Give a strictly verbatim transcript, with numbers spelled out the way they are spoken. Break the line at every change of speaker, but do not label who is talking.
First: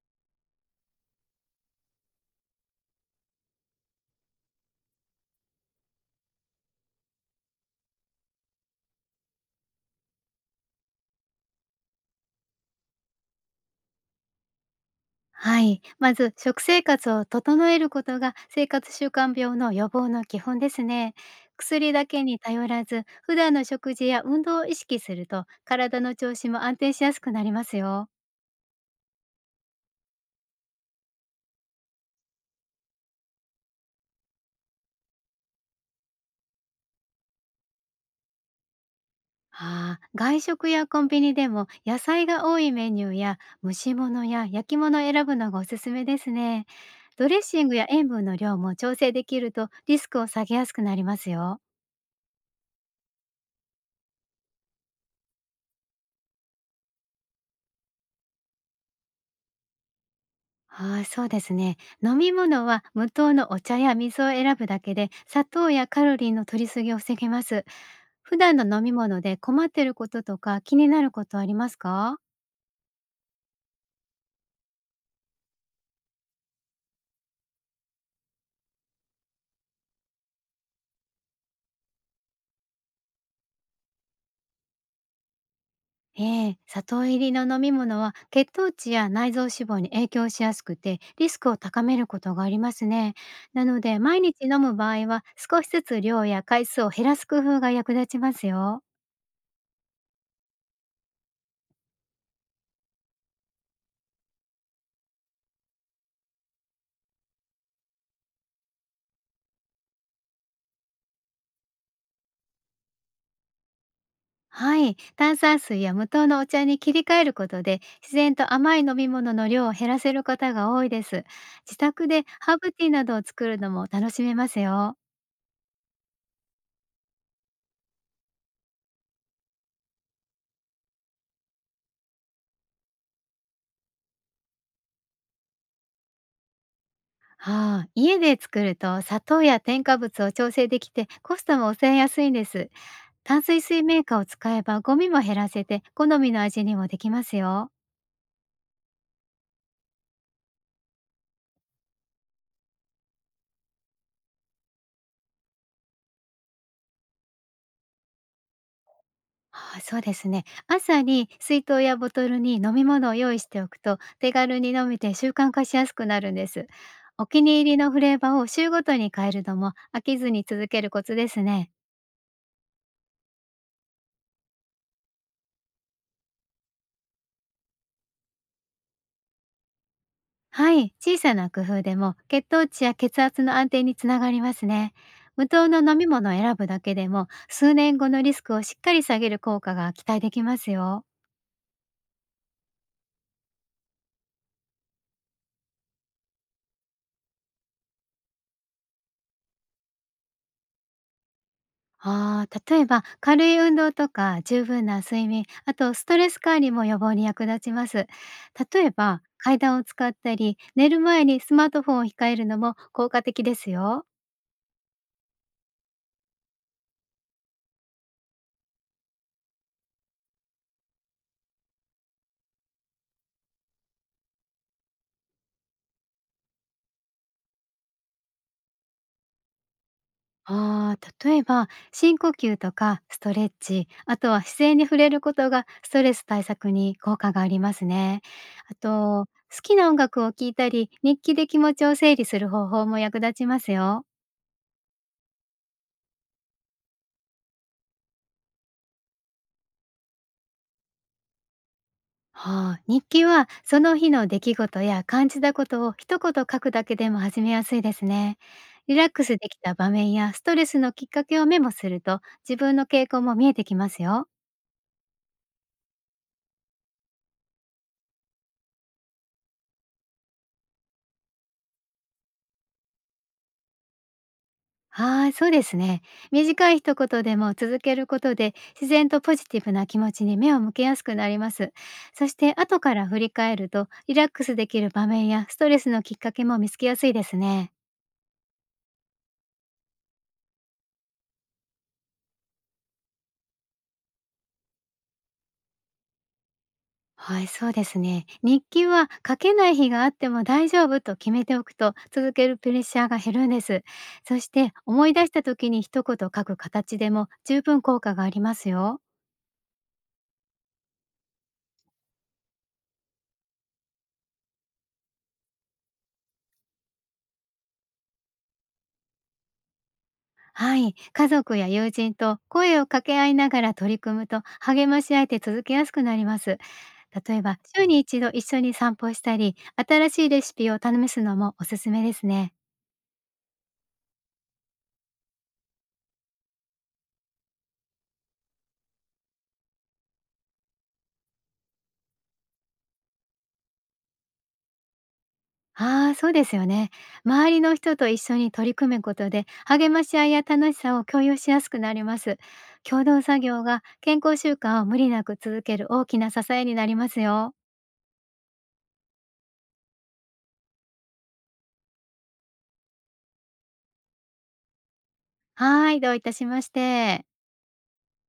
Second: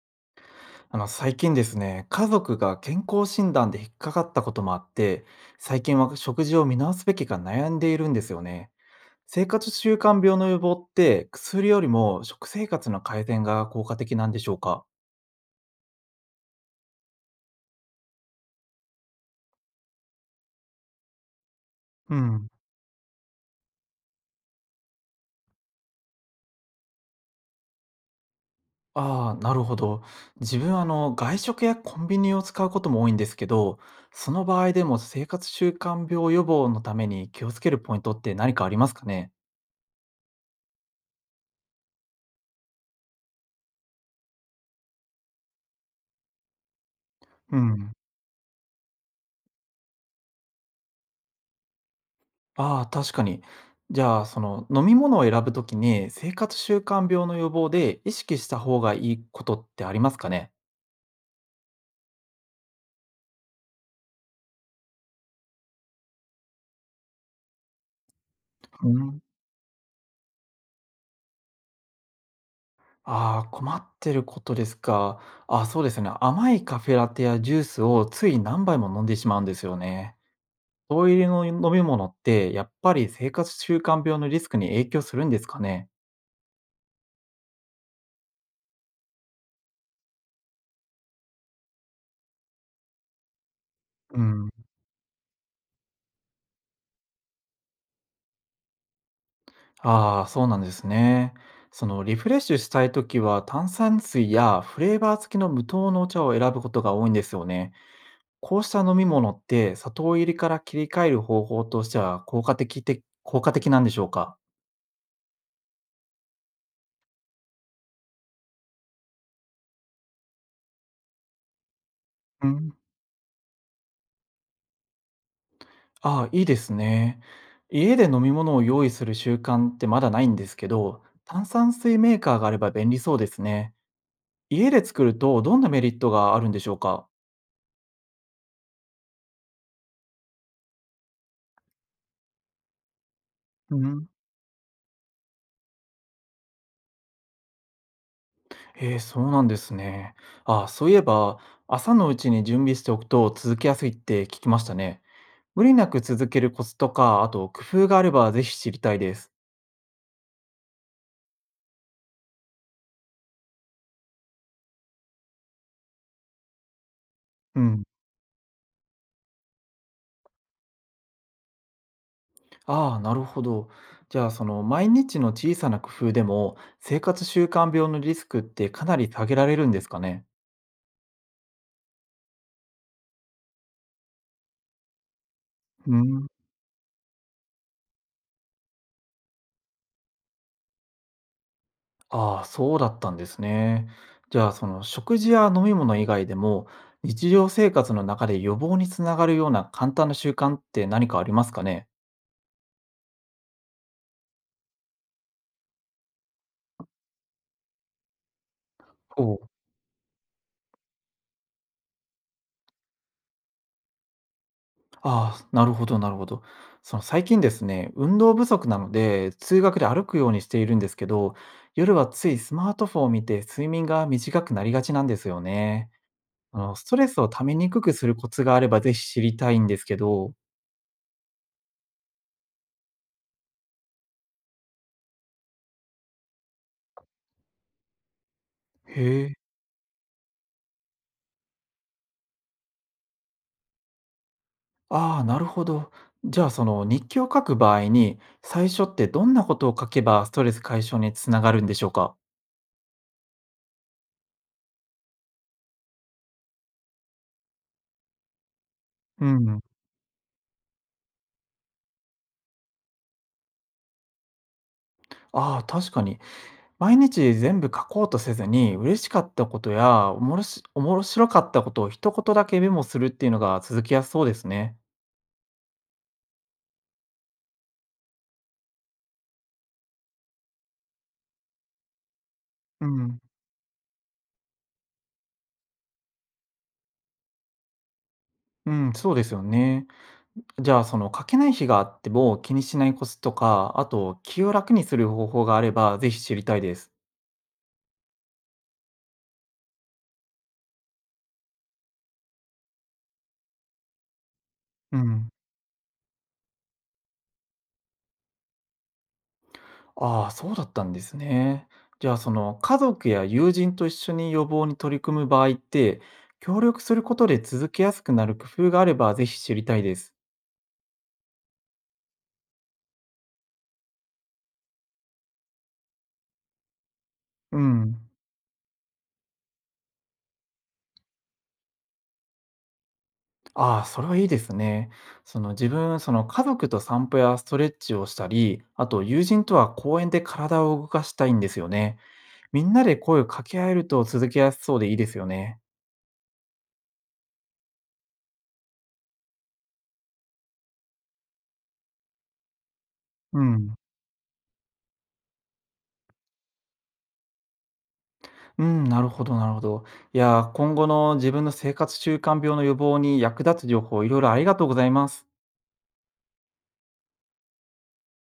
あの、最近ですね、家族が健康診断で引っかかったこともあって、最近は食事を見直すべきか悩んでいるんですよね。生活習慣病の予防って、薬よりも食生活の改善が効果的なんでしょうか。
はい。まず、食生活を整えることが生活習慣病の予防の基本ですね。薬だ
う
けに
ん、
頼らず、普段の食事や運動を意識すると、体の調子も安定しやすくなりますよ。
ああ、なるほど。自分、あの、外食やコンビニを使うことも多いんですけど、その場合でも生活習慣病予防のために気をつけるポイントって何かありますかね。
ああ、外食やコンビニでも野菜が多いメニューや蒸し物や焼き物を選ぶのがおすすめですね。ドレッ
う
シングや
ん。
塩分の量も調整できるとリスクを下げやすくなりますよ。
ああ、確かに。じゃあ、その飲み物を選ぶときに、生活習慣病の予防で意識した方がいいことってありますかね？
はい、そうですね。飲み物は無糖のお茶や水を選ぶだけで、砂糖やカロリーの取りすぎを防げます。普段の飲
う
み物
ん。
で困ってることとか気になることありますか？
ああ、困ってることですか。あ、そうですね。甘いカフェラテやジュースをつい何杯も飲んでしまうんですよね。糖入りの飲み物って、やっぱり生活習慣病のリスクに影響するんですかね？
ええ、砂糖入りの飲み物は血糖値や内臓脂肪に影響しやすくてリスクを高めることがありますね。なので、毎
う
日
ん。
飲む場合は少しずつ量や回数を減らす工夫が役立ちますよ。
ああ、そうなんですね。そのリフレッシュしたいときは炭酸水やフレーバー付きの無糖のお茶を選ぶことが多いんですよね。こうした飲み物って砂糖入りから切り替える方法としては効果的て効果的なんでしょうか。
はい、炭酸水や無糖のお茶に切り替えることで、自然と甘い飲み物の量を減らせる方が多いです。自宅で
う
ハーブ
ん、
ティーなどを作るのも楽しめますよ。
ああ、いいですね。家で飲み物を用意する習慣ってまだないんですけど、炭酸水メーカーがあれば便利そうですね。家で作るとどんなメリットがあるんでしょうか。
はあ、家で作ると砂糖や添加物を調整できて、コストも抑えやすいんです。炭水
う
水メー
ん。
カーを使えばゴミも減らせて、好みの味にもできますよ。
へえ、そうなんですね。あ、そういえば、朝のうちに準備しておくと続けやすいって聞きましたね。無理なく続けるコツとか、あと工夫があればぜひ知りたいです。
ああ、そうですね。朝に水筒やボトルに飲み物を用意しておくと、手軽に飲めて習慣化しやすくなるんです。お気
う
に入り
ん。
のフレーバーを週ごとに変えるのも、飽きずに続けるコツですね。
ああ、なるほど。じゃあ、その毎日の小さな工夫でも、生活習慣病のリスクってかなり下げられるんですかね。
はい、小さな工夫でも血糖値や血圧の安定につながりますね。無糖の
う
飲み
ん。
物を選ぶだけでも、数年後のリスクをしっかり下げる効果が期待できますよ。
ああ、そうだったんですね。じゃあ、その食事や飲み物以外でも、日常生活の中で予防につながるような簡単な習慣って何かありますかね。
ああ、例えば軽い運動とか十分な睡眠、あとストレス管理も予防に役立ちます。例えば
おお、
階段を使ったり、寝る前にスマートフォンを控えるのも効果的ですよ。
ああ、なるほどなるほど。その最近ですね、運動不足なので、通学で歩くようにしているんですけど、夜はついスマートフォンを見て睡眠が短くなりがちなんですよね。あの、ストレスをためにくくするコツがあればぜひ知りたいんですけど。
ああ、例えば深呼吸とかストレッチ、あとは自然に触れることがストレス対策に効果がありますね。あ
へ
と、
え、
好きな音楽を聴いたり、日記で気持ちを整理する方法も役立ちますよ。
ああ、なるほど。じゃあその日記を書く場合に、最初ってどんなことを書けばストレス解消につながるんでしょうか？
はあ、日記はその日の出来事や感じたことを一言書くだけでも始めやすいですね。リラック
う
スでき
ん、
た場面やストレスのきっかけをメモすると、自分の傾向も見えてきますよ。
ああ、確かに。毎日全部書こうとせずに、嬉しかったことや、おもろしおもろしろかったことを一言だけメモするっていうのが続きやすそうですね。
はい、そうですね。短い一言でも続けることで、自然とポジティブな気持ちに目を向けやすくなります。そして後
う
から振
ん。
り返ると、リラックスできる場面やストレスのきっかけも見つけやすいですね。
うん、そうですよね。じゃあ、その書けない日があっても気にしないコツとか、あと気を楽にする方法があれば、ぜひ知りたいです。
はい、そうですね。日記は書けない日があっても大丈夫と決めておくと、続けるプレッシャーが減るんです。そして
う
思い出
ん。
した時に一言書く形でも十分効果がありますよ。
ああ、そうだったんですね。じゃあ、その家族や友人と一緒に予防に取り組む場合って、協力することで続けやすくなる工夫があれば、ぜひ知りたいです。
はい、家族や友人と声を掛け合いながら取り組むと、励まし合えて続けやすくなります。例え
う
ば週
ん。
に一度一緒に散歩したり、新しいレシピを試すのもおすすめですね。
ああ、それはいいですね。その自分、その家族と散歩やストレッチをしたり、あと友人とは公園で体を動かしたいんですよね。みんなで声を掛け合えると続けやすそうでいいですよね。
ああ、そうですよね。周りの人と一緒に取り組むことで、励まし合いや楽しさを共有しやすくなります。共同作
う
業
ん。
が健康習慣を無理なく続ける大きな支えになりますよ。
うん、なるほど、なるほど。いやー、今後の自分の生活習慣病の予防に役立つ情報、いろいろありがとうございます。
はい、どういたしまして。